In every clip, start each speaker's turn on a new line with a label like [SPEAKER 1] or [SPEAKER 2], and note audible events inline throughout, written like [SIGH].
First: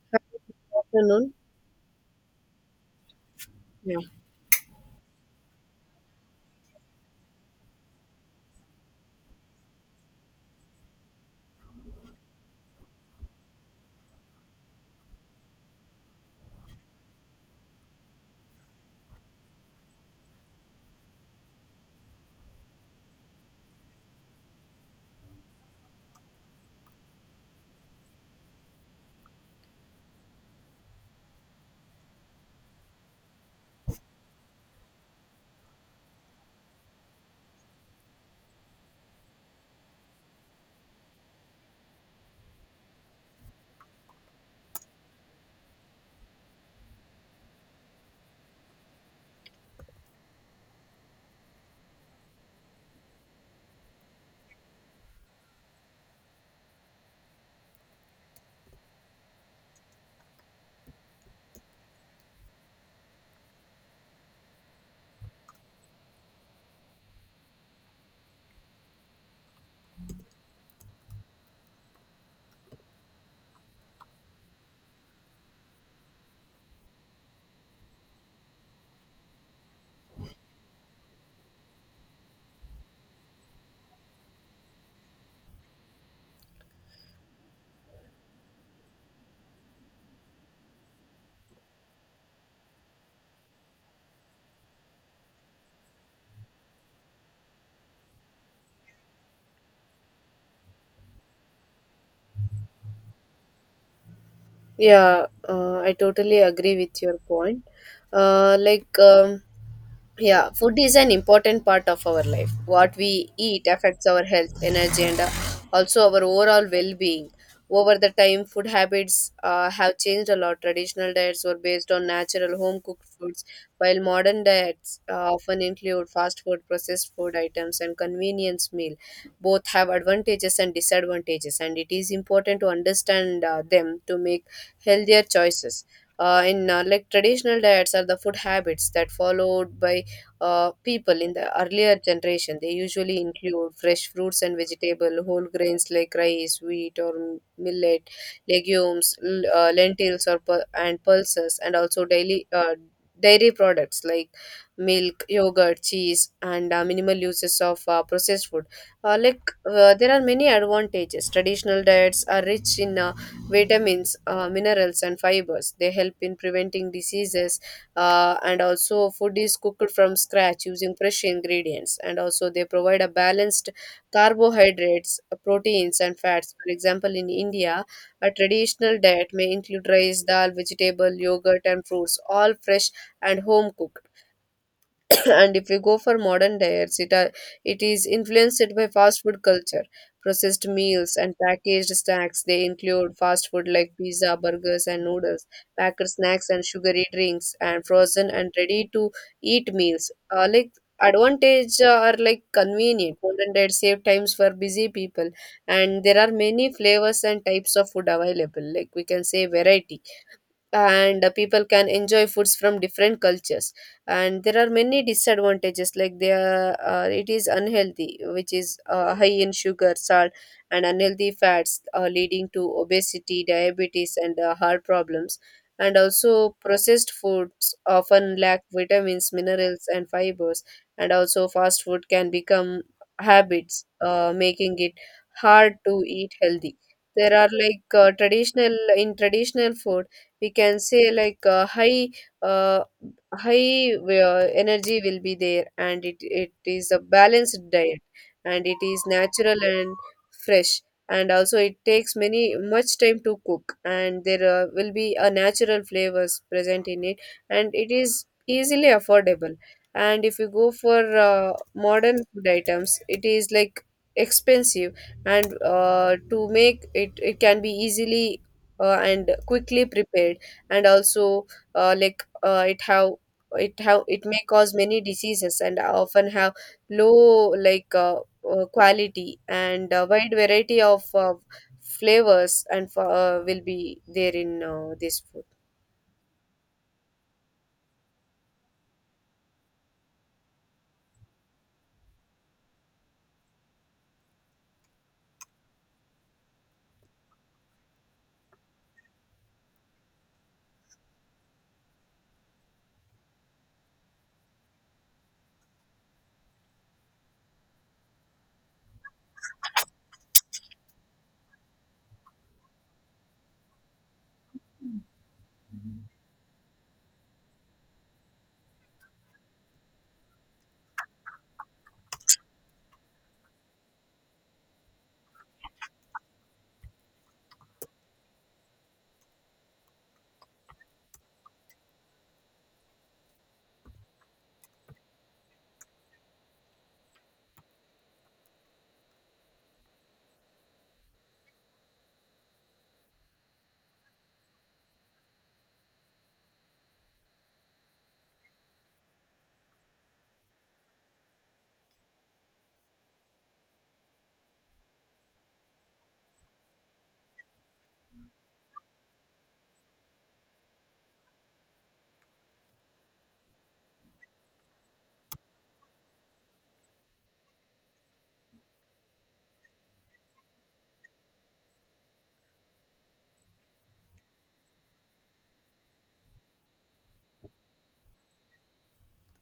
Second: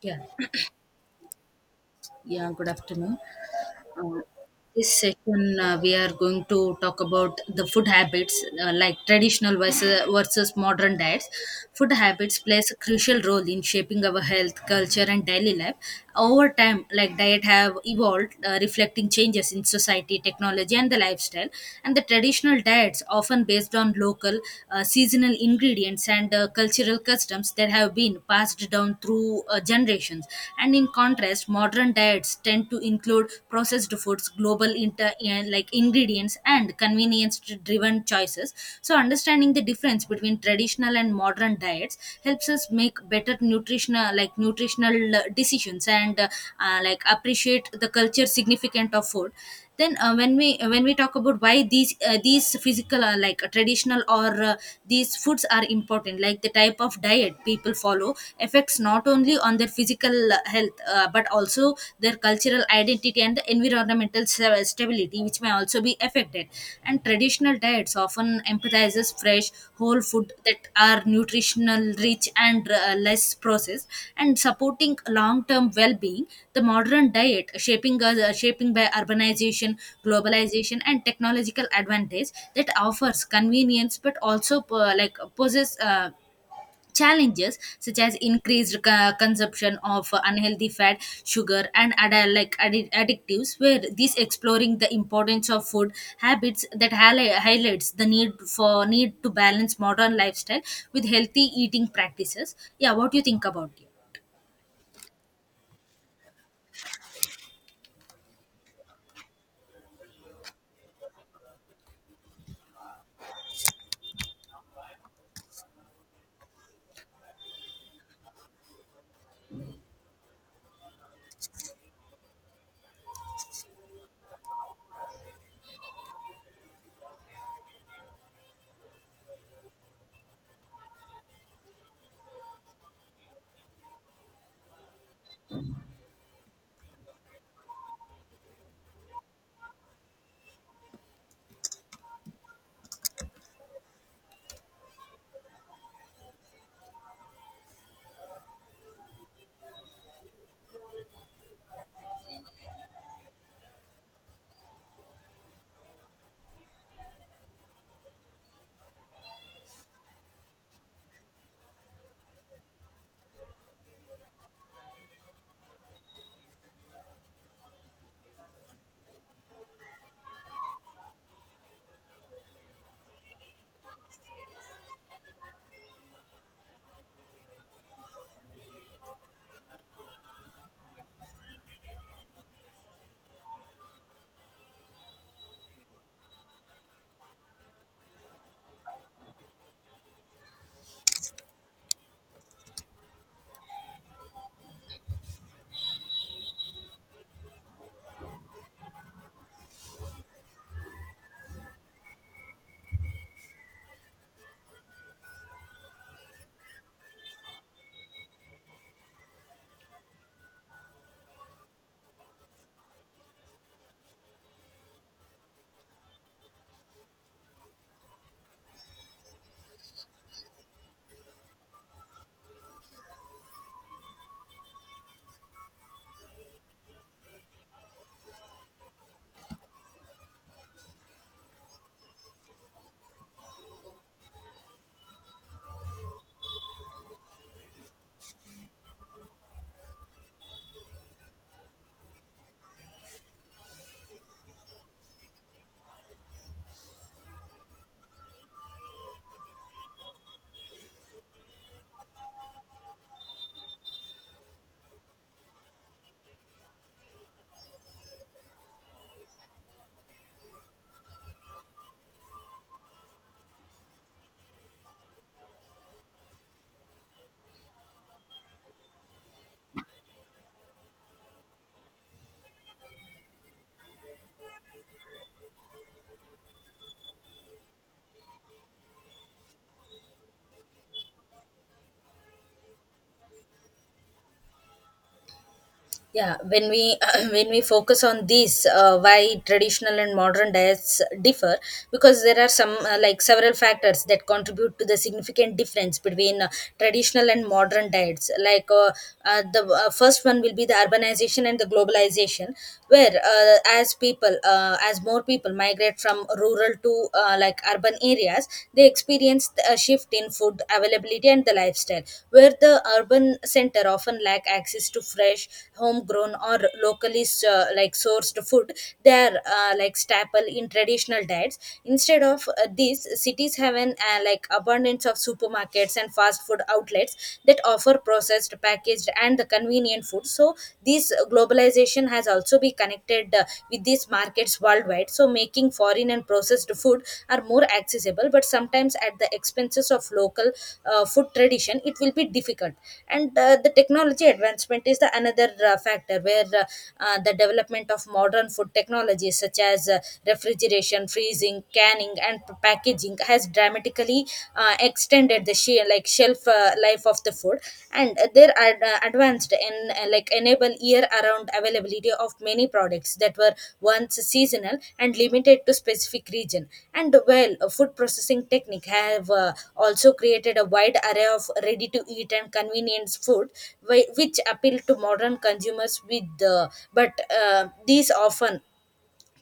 [SPEAKER 1] Yeah,
[SPEAKER 2] Good afternoon.
[SPEAKER 1] yeah, good afternoon. Uh, this session, we are going to talk about the food habits, like traditional versus modern diets. Food habits plays a crucial role in shaping our health, culture, and daily life. Over time, like diet have evolved, reflecting changes in society, technology, and the lifestyle. And the traditional diets, often based on local, seasonal ingredients and cultural customs that have been passed down through generations. And in contrast, modern diets tend to include processed foods, like ingredients, and convenience-driven choices. So, understanding the difference between traditional and modern diets helps us make better nutritional decisions and like appreciate the culture significant of food then when we talk about why these physical traditional or these foods are important, like the type of diet people follow affects not only on their physical health but also their cultural identity and the environmental stability, which may also be affected. And traditional diets markets often emphasizes fresh, whole food that are nutritional rich and less processed, and supporting long-term well-being. The modern diet, shaping by urbanization, globalization, and technological advantage, that offers convenience but also like possess. Challenges such as increased consumption of unhealthy fat, sugar, and addictives, where this exploring the importance of food habits that highlights the need for need to balance modern lifestyle with healthy eating practices. Yeah, what do you think about it?
[SPEAKER 2] Yeah, I totally agree with your point. Uh, like, um, Yeah, food is an important part of our life. What we eat affects our health, energy, and also our overall well being. Over the time, food habits have changed a lot. Traditional diets were based on natural home cooked foods, while modern diets often include fast food, processed food items, and convenience meal. Both have advantages and disadvantages, and it is important to understand them to make healthier choices. In Like, traditional diets are the food habits that followed by people in the earlier generation. They usually include fresh fruits and vegetable, whole grains like rice, wheat or millet, legumes, lentils or and pulses, and also daily dairy products like milk, yogurt, cheese, and minimal uses of processed food. uh, like there are many advantages. Traditional diets are rich in vitamins, minerals and fibers. They help in preventing diseases, and also food is cooked from scratch using fresh ingredients, and also they provide a balanced carbohydrates, proteins and fats. For example, in India, a traditional diet may include rice, dal, vegetable, yogurt and fruits, all fresh and home cooked. [COUGHS] And if we go for modern diets, it is influenced by fast food culture, processed meals and packaged snacks. They include fast food like pizza, burgers and noodles, packed snacks and sugary drinks, and frozen and ready to eat meals. Like advantage Are like, convenient, modern diet save times for busy people, and there are many flavors and types of food available, like we can say variety, and people can enjoy foods from different cultures. And there are many disadvantages like it is unhealthy, which is high in sugar, salt and unhealthy fats, leading to obesity, diabetes and heart problems. And also processed foods often lack vitamins, minerals and fibers. And also fast food can become habits, making it hard to eat healthy. There are like, traditional food, we can say like, uh, high energy will be there, and it is a balanced diet, and it is natural and fresh, and also it takes many much time to cook, and there will be a natural flavors present in it, and it is easily affordable. And if you go for modern food items, it is like expensive, and to make it, it can be easily and quickly prepared. And also, uh, like uh, it have it may cause many diseases, and often have low, quality, and a wide variety of flavors and will be there in this food.
[SPEAKER 1] Yeah, when we [CLEARS THROAT] when we focus on this, why traditional and modern diets differ, because there are some like several factors that contribute to the significant difference between traditional and modern diets, like the first one will be the urbanization and the globalization, where as more people migrate from rural to like urban areas, they experienced a shift in food availability and the lifestyle, where the urban center often lack access to fresh, homegrown or locally like sourced food. They are like staple in traditional diets. Instead of this, cities have an like abundance of supermarkets and fast food outlets that offer processed, packaged, and the convenient food. So this globalization has also be connected with these markets worldwide, so making foreign and processed food are more accessible, but sometimes at the expenses of local food tradition it will be difficult. And the technology advancement is the another factor, where the development of modern food technologies, such as refrigeration, freezing, canning, and packaging has dramatically extended at the shelf life of the food, and they're advanced in like enable year around availability of many products that were once seasonal and limited to specific region. And well food processing technique have also created a wide array of ready to eat and convenience food which appeal to modern consumers with the but these often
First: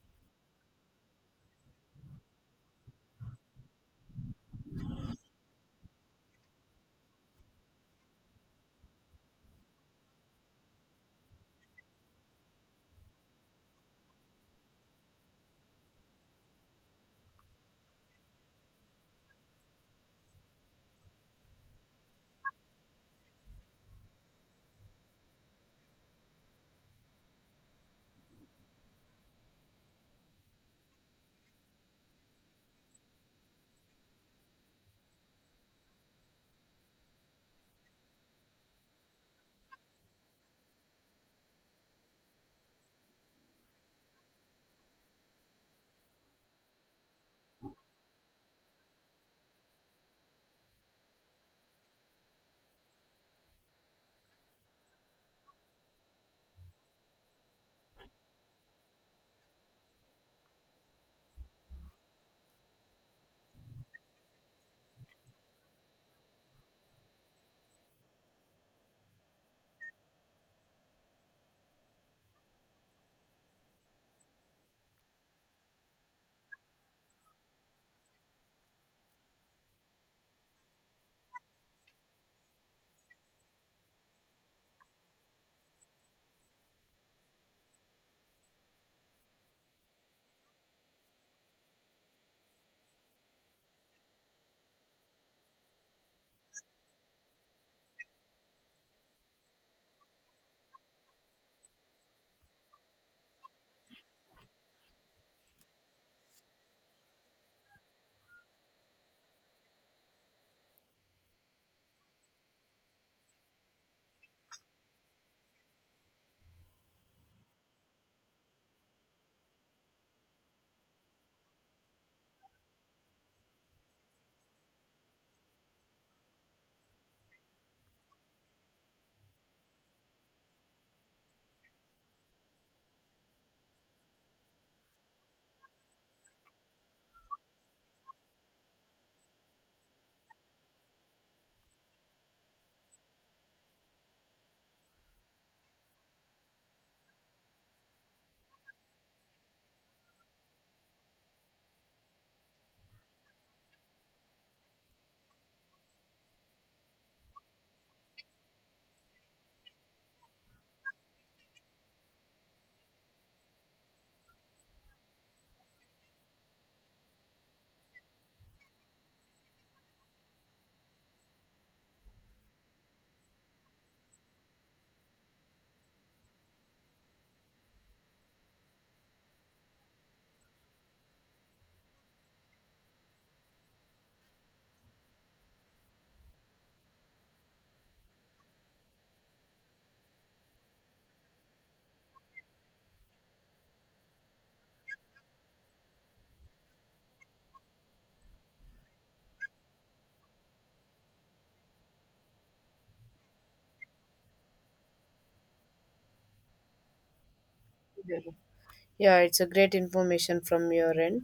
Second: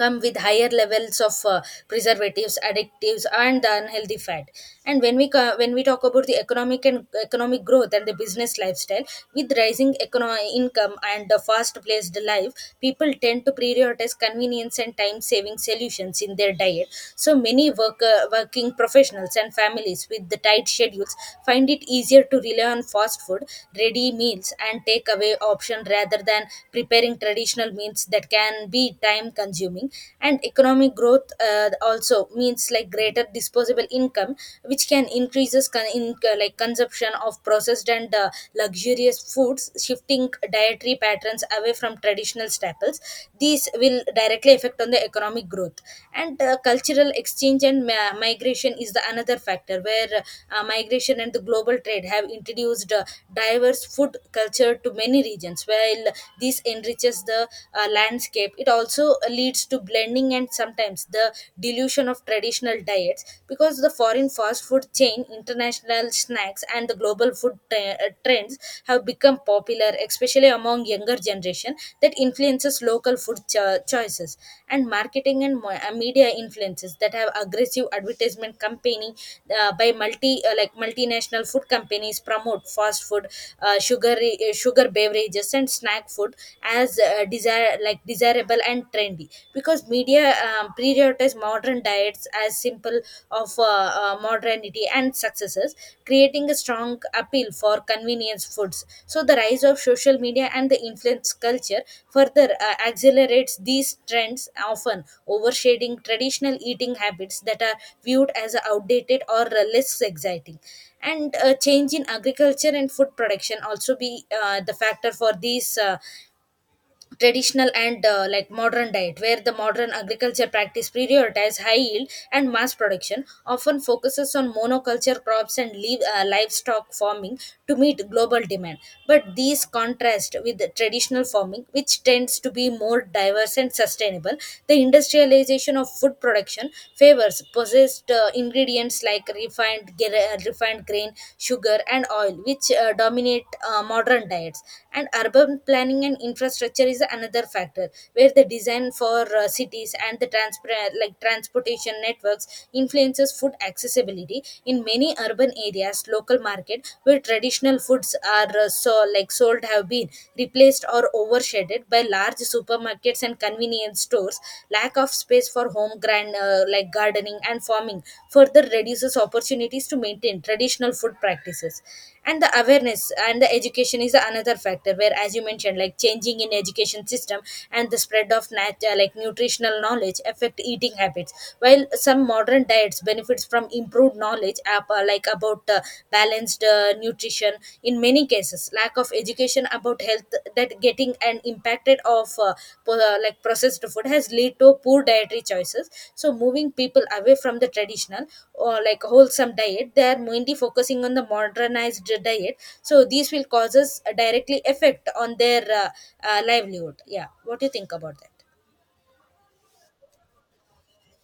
[SPEAKER 1] come with higher levels of preservatives, additives, and the unhealthy fat. And when we when we talk about the economic growth and the business lifestyle, with rising income and the fast paced life, people tend to prioritize convenience and time saving solutions in their diet. So many working professionals and families with the tight schedules find it easier to rely on fast food, ready meals, and takeaway option rather than preparing traditional meals that can be time consuming. And economic growth also means like greater disposable income, which can increases like consumption of processed and luxurious foods, shifting dietary patterns away from traditional staples. These will directly affect on the economic growth. And cultural exchange and migration is the another factor, where migration and the global trade have introduced diverse food culture to many regions. While this enriches the landscape, it also leads to blending and sometimes the dilution of traditional diets, because the foreign fast food chain, international snacks, and the global food trends have become popular especially among younger generation, that influences local food choices. And marketing and media influences that have aggressive advertisement campaigning by multi like multinational food companies promote fast food, sugar beverages, and snack food as desire like desirable and trendy, because media prioritize modern diets as simple of modernity and successes, creating a strong appeal for convenience foods. So the rise of social media and the influence culture further accelerates these trends, often overshading traditional eating habits that are viewed as outdated or less exciting. And a change in agriculture and food production also be the factor for these traditional and like modern diet, where the modern agriculture practice prioritize high yield and mass production, often focuses on monoculture crops and leave, livestock farming to meet global demand. But these contrast with the traditional farming, which tends to be more diverse and sustainable. The industrialization of food production favors possessed ingredients like refined bread, refined grain, sugar, and oil, which dominate modern diets. And urban planning and infrastructure is another factor, where the design for cities and the transportation networks influences food accessibility. In many urban areas, local market where traditional foods are like sold have been replaced or overshadowed by large supermarkets and convenience stores. Lack of space for home grand like gardening and farming further reduces opportunities to maintain traditional food practices. And the awareness and the education is another factor, where, as you mentioned, like changing in education system and the spread of like nutritional knowledge affect eating habits. While some modern diets benefits from improved knowledge like about balanced nutrition, in many cases lack of education about health, that getting and impacted of like processed food has led to poor dietary choices. So moving people away from the traditional or like wholesome diet, they are mainly focusing on the modernized diet. So these will causes a directly effect on their livelihood. Yeah, what do you think about that?
[SPEAKER 2] Yeah, it's a great information from your end.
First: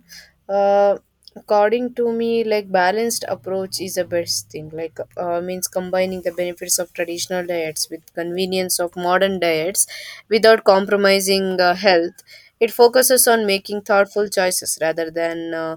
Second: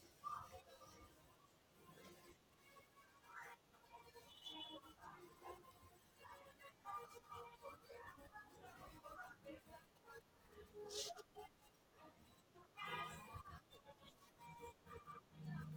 [SPEAKER 2] Uh, According to me, like, balanced approach is the best thing. Like, means combining the benefits of traditional diets with convenience of modern diets, without compromising health. It focuses on making thoughtful choices rather than uh,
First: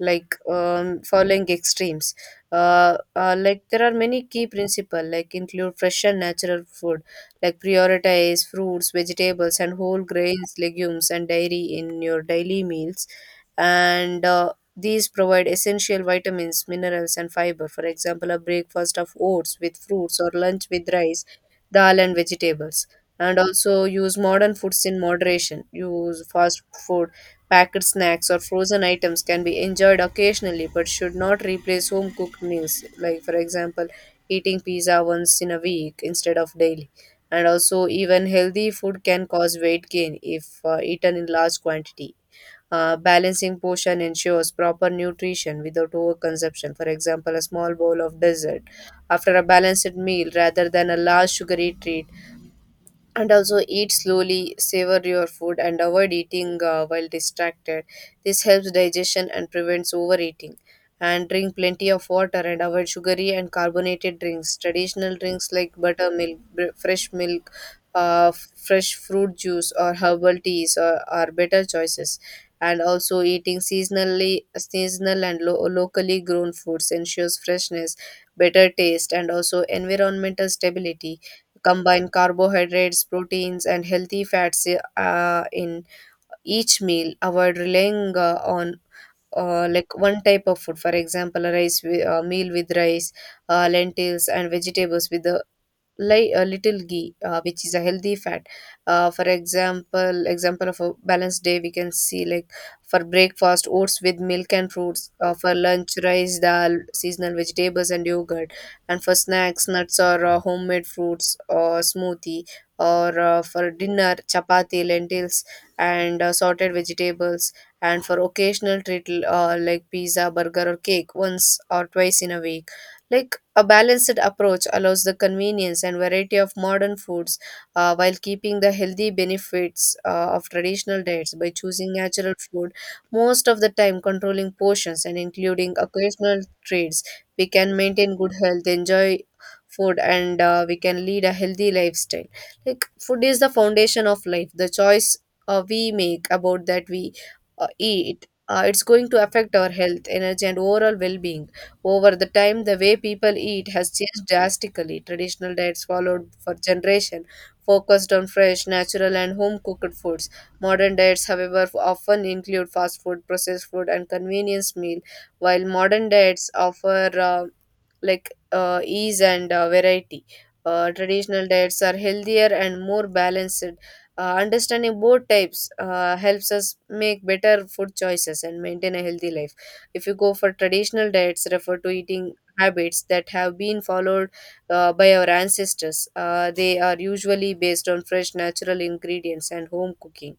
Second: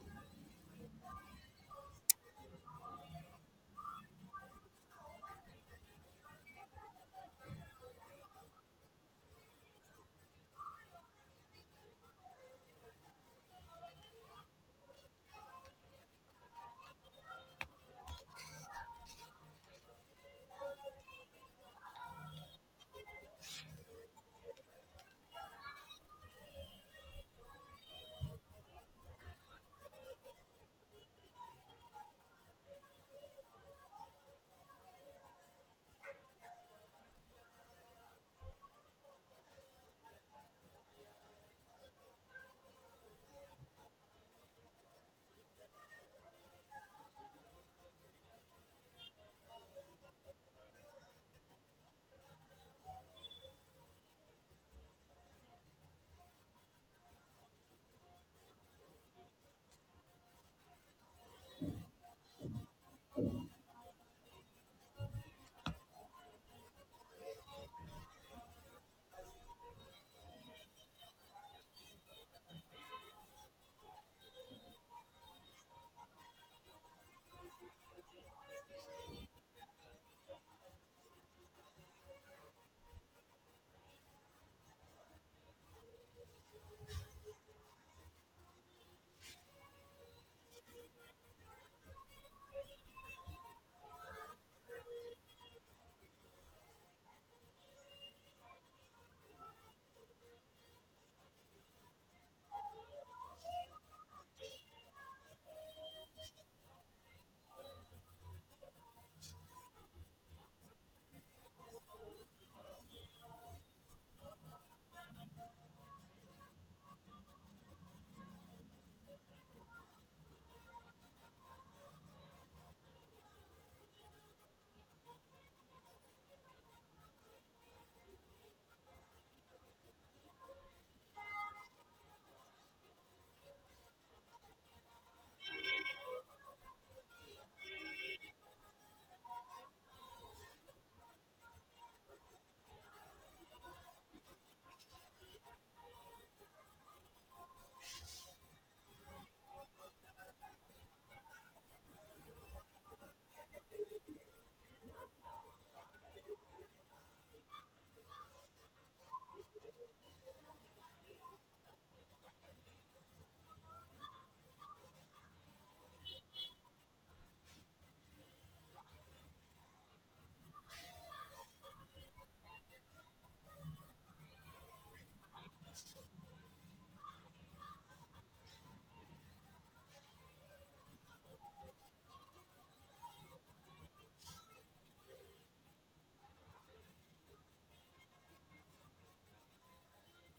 [SPEAKER 2] like um, following extremes. Like, there are many key principle, like include fresh and natural food, like prioritize fruits, vegetables and whole grains, legumes and dairy in your daily meals, and these provide essential vitamins, minerals and fiber. For example, a breakfast of oats with fruits, or lunch with rice, dal and vegetables. And also use modern foods in moderation. Use fast food, packed snacks or frozen items can be enjoyed occasionally but should not replace home cooked meals. Like, for example, eating pizza once in a week instead of daily. And also, even healthy food can cause weight gain if eaten in large quantity. Balancing portion ensures proper nutrition without overconsumption. For example, a small bowl of dessert after a balanced meal rather than a large sugary treat. And also, eat slowly, savor your food and avoid eating while distracted. This helps digestion and prevents overeating. And drink plenty of water and avoid sugary and carbonated drinks. Traditional drinks like buttermilk, fresh milk, fresh fruit juice or herbal teas are better choices. And also, eating seasonally, seasonal and locally grown foods ensures freshness, better taste and also environmental stability. Combine carbohydrates, proteins, and healthy fats in each meal. Avoid relying on like one type of food. For example, a meal with rice, lentils, and vegetables with the like a little ghee, which is a healthy fat. For example of a balanced day, we can see like, for breakfast, oats with milk and fruits; for lunch, rice, dal, seasonal vegetables and yogurt; and for snacks, nuts or homemade fruits or smoothie; or for dinner, chapati, lentils and sorted vegetables; and for occasional treat, like pizza, burger or cake once or twice in a week. Like, a balanced approach allows the convenience and variety of modern foods while keeping the healthy benefits of traditional diets. By choosing natural food most of the time, controlling portions and including occasional treats, we can maintain good health, enjoy food, and we can lead a healthy lifestyle. Like, food is the foundation of life. The choice we make about that we eat, it's going to affect our health, energy and overall well-being. Over the time, the way people eat has changed drastically. Traditional diets followed for generation focused on fresh, natural and home-cooked foods. Modern diets, however, often include fast food, processed food and convenience meal. While modern diets offer ease and variety, traditional diets are healthier and more balanced. Understanding both types helps us make better food choices and maintain a healthy life. If you go for traditional diets, refer to eating habits that have been followed by our ancestors. They are usually based on fresh natural ingredients and home cooking.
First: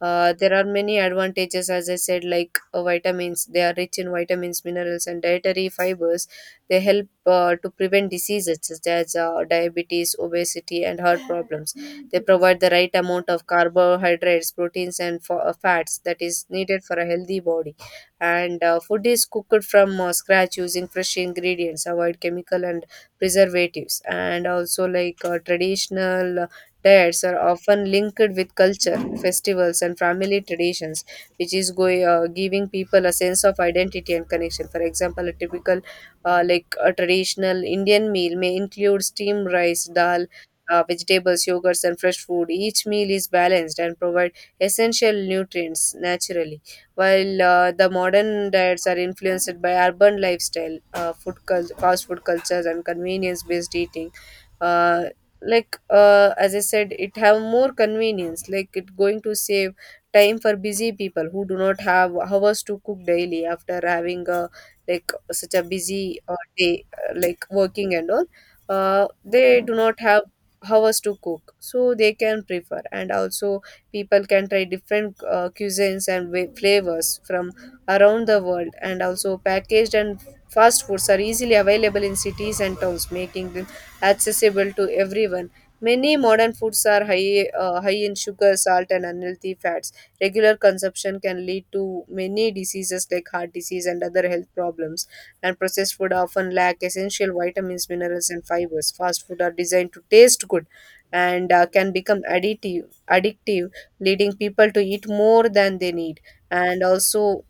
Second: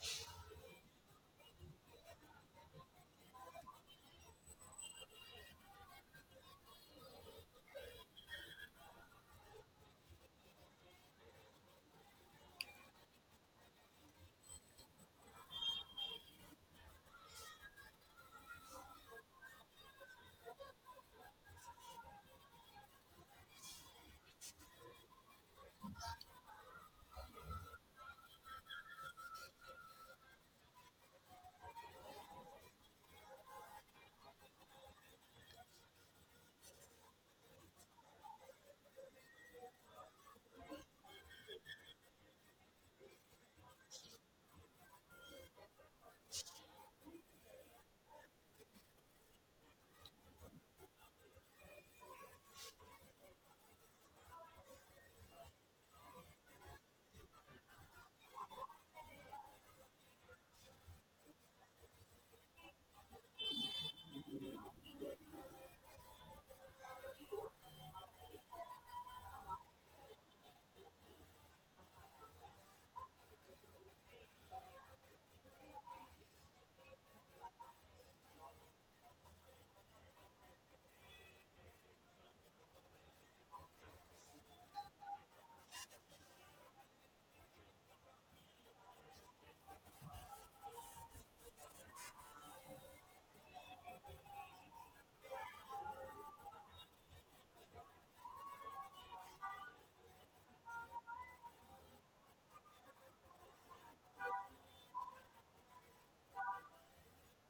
[SPEAKER 2] There are many advantages, as I said, like vitamins. They are rich in vitamins, minerals, and dietary fibers. They help to prevent diseases such as diabetes, obesity, and heart problems. They provide the right amount of carbohydrates, proteins, and fats that is needed for a healthy body. And food is cooked from scratch using fresh ingredients, avoid chemical and preservatives, and also like, traditional diets are often linked with culture, festivals, and family traditions, which is giving people a sense of identity and connection. For example, a typical, like a traditional Indian meal may include steamed rice, dal, vegetables, yogurts, and fresh food. Each meal is balanced and provide essential nutrients naturally, while the modern diets are influenced by urban lifestyle, fast food cultures, and convenience-based eating. uh, as I said, it have more convenience, like it going to save time for busy people who do not have hours to cook daily after having a like such a busy day, like working and all. They do not have hours to cook, so they can prefer. And also people can try different cuisines and flavors from around the world. And also packaged and fast foods are easily available in cities and towns, making them accessible to everyone. Many modern foods are high in sugar, salt, and unhealthy fats. Regular consumption can lead to many diseases like heart disease and other health problems. And processed food often lack essential vitamins, minerals, and fibers. Fast food are designed to taste good and can become addictive, leading people to eat more than they need. And also,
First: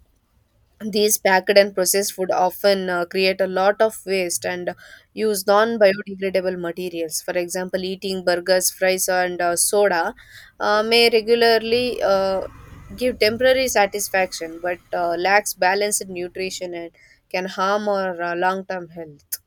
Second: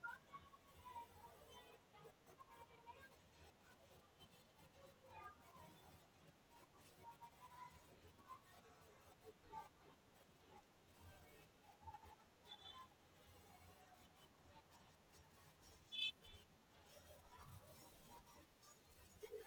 [SPEAKER 2] these packed and processed food often create a lot of waste and use non biodegradable materials. For example, eating burgers, fries, and soda may regularly give temporary satisfaction but lacks balanced nutrition and can harm our long term health.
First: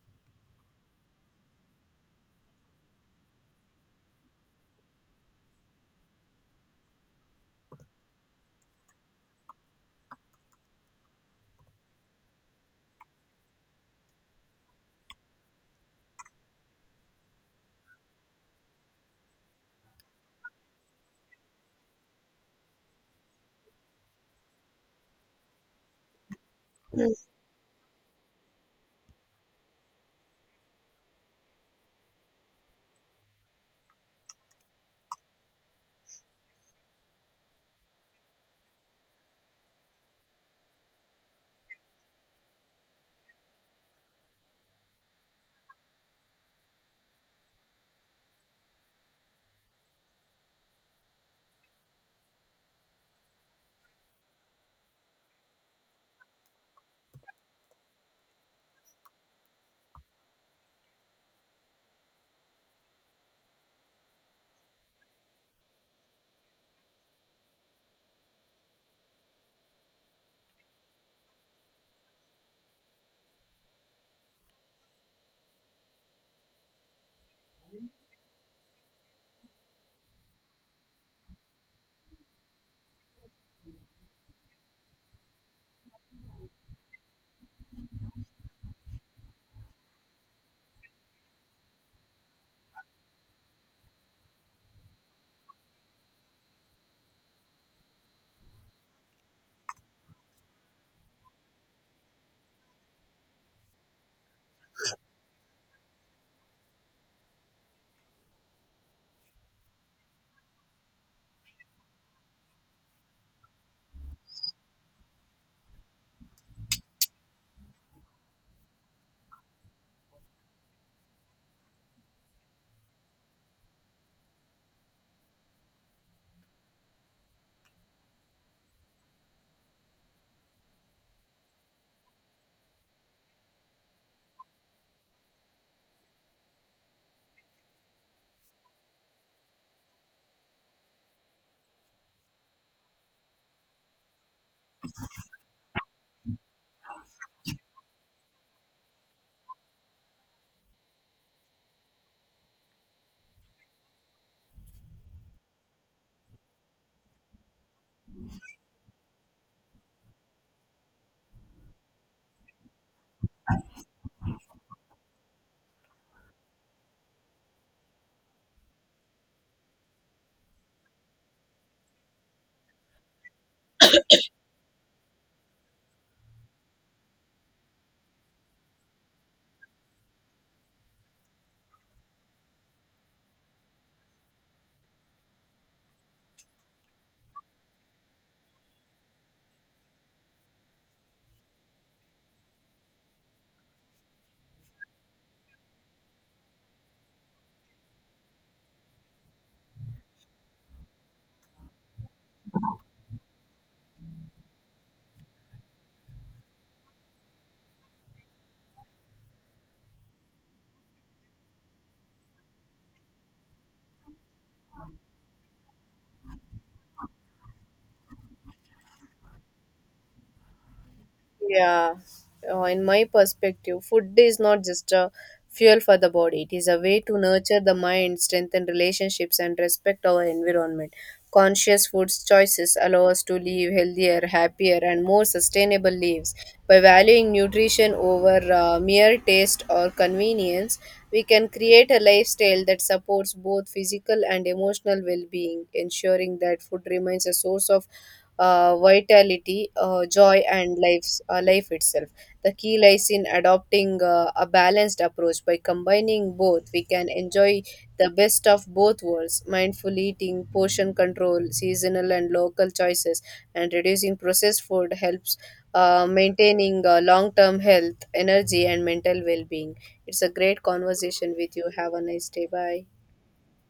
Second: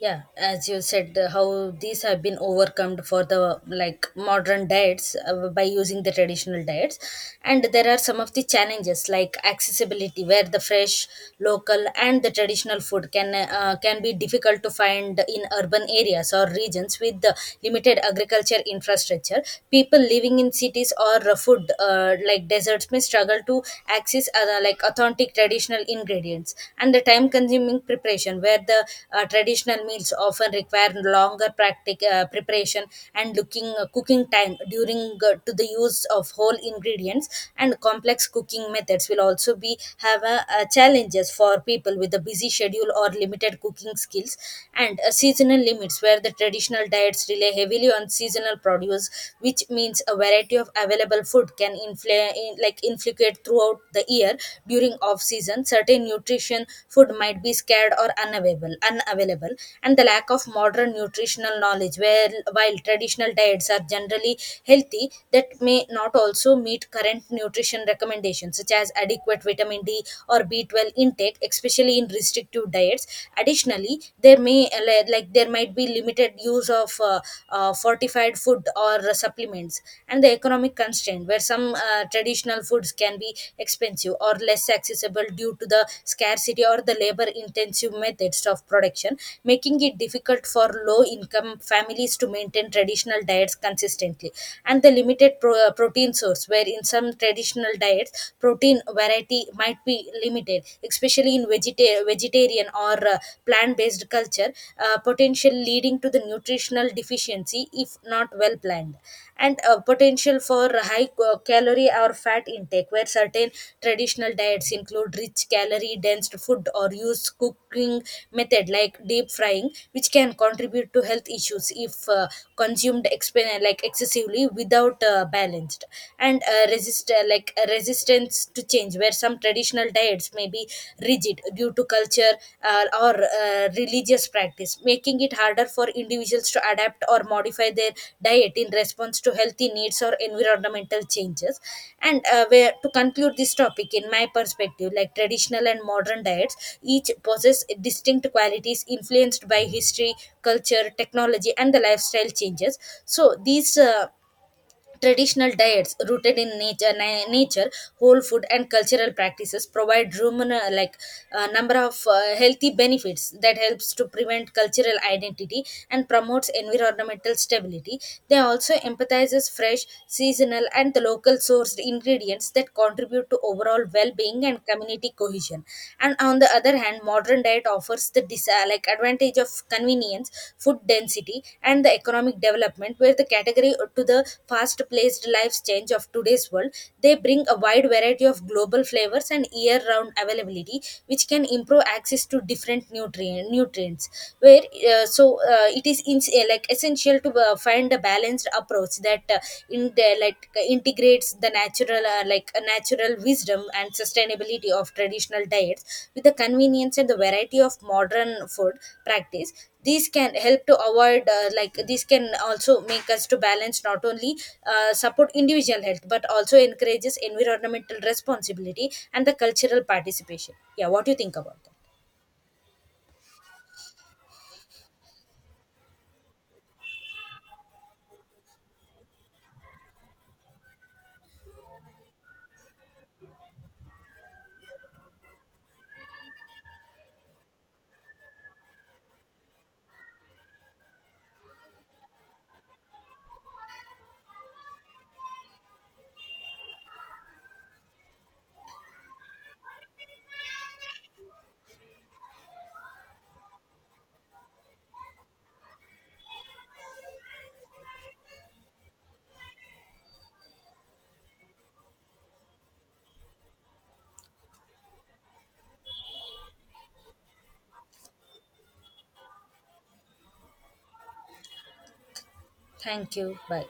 [SPEAKER 1] Yeah, as you said, how these have been overcome for the like modern diets by using the traditional diets. And there are some of the challenges, like accessibility, where the fresh local and the traditional food can be difficult to find in urban areas or regions with the limited agriculture infrastructure. People living in cities or food like deserts may struggle to access like authentic traditional ingredients. And the time consuming preparation, where the traditional meals often require longer preparation and looking cooking time during to the use of whole ingredients and complex cooking methods will also be have a, challenges for people with a busy schedule or limited cooking skills. And seasonal limits, where the traditional diets rely heavily on seasonal produce, which means a variety of available food can like inflicate throughout the year. During off season, certain nutrition food might be scared or unavailable. And the lack of modern nutritional knowledge, where while traditional diets are generally healthy, that may not also meet current nutrition recommendations such as adequate vitamin d or B12 intake, especially in restrictive diets. Additionally, there may like there might be limited use of fortified food or supplements. And the economic constraint, where some traditional foods can be expensive or less accessible due to the scarcity or the labor intensive methods of production, making it difficult for low income families to maintain traditional diets consistently. And the limited protein source, where in some traditional diets protein variety might be limited, especially in vegetarian or plant based culture, potential leading to the nutritional deficiency if not well planned. And potential for high calorie or fat intake, where certain traditional diets include rich calorie dense food or use cooking method like deep frying, which can contribute to health issues if consumed like excessively without balanced. And resistance needs to change, where some traditional diets may be rigid due to culture or religious practice, making it harder for individuals to adapt or modify their diet in response to healthy needs or environmental changes. And where to conclude this topic, in my perspective, like traditional and modern diets each possess distinct qualities influenced by history, culture, technology, and the lifestyle changes. So these traditional diets rooted in nature, whole food, and cultural practices provide like a number of healthy benefits that helps to prevent cultural identity and promotes environmental stability. They also emphasizes fresh, seasonal, and the local sourced ingredients that contribute to overall well-being and community cohesion. And on the other hand, modern diet offers the like advantage of convenience, food density, and the economic development, where the category to the fast paced life change of today's world, they bring a wide variety of global flavors and year round availability, which can improve access to different nutrients, where uh, so it is like essential to find a balanced approach that in there like integrates the natural like a natural wisdom and sustainability of traditional diets with the convenience and the variety of modern food practice. These can help to avoid like this can also make us to balance not only support individual health but also encourages environmental responsibility and the cultural participation. Yeah, what do you think about that?
[SPEAKER 2] Yeah, in my perspective, food is not just a fuel for the body, it is a way to nurture the mind, strengthen relationships, and respect our environment. Conscious food choices allow us to live healthier, happier, and more sustainable lives. By valuing nutrition over mere taste or convenience, we can create a lifestyle that supports both physical and emotional well being, ensuring that food remains a source of vitality, joy, and life itself. The key lies in adopting a balanced approach. By combining both, we can enjoy the best of both worlds: mindful eating, portion control, seasonal and local choices, and reducing processed food helps maintaining long term health, energy, and mental well being. It's a great conversation with you. Have a nice day. Bye.
[SPEAKER 1] Thank you, bye.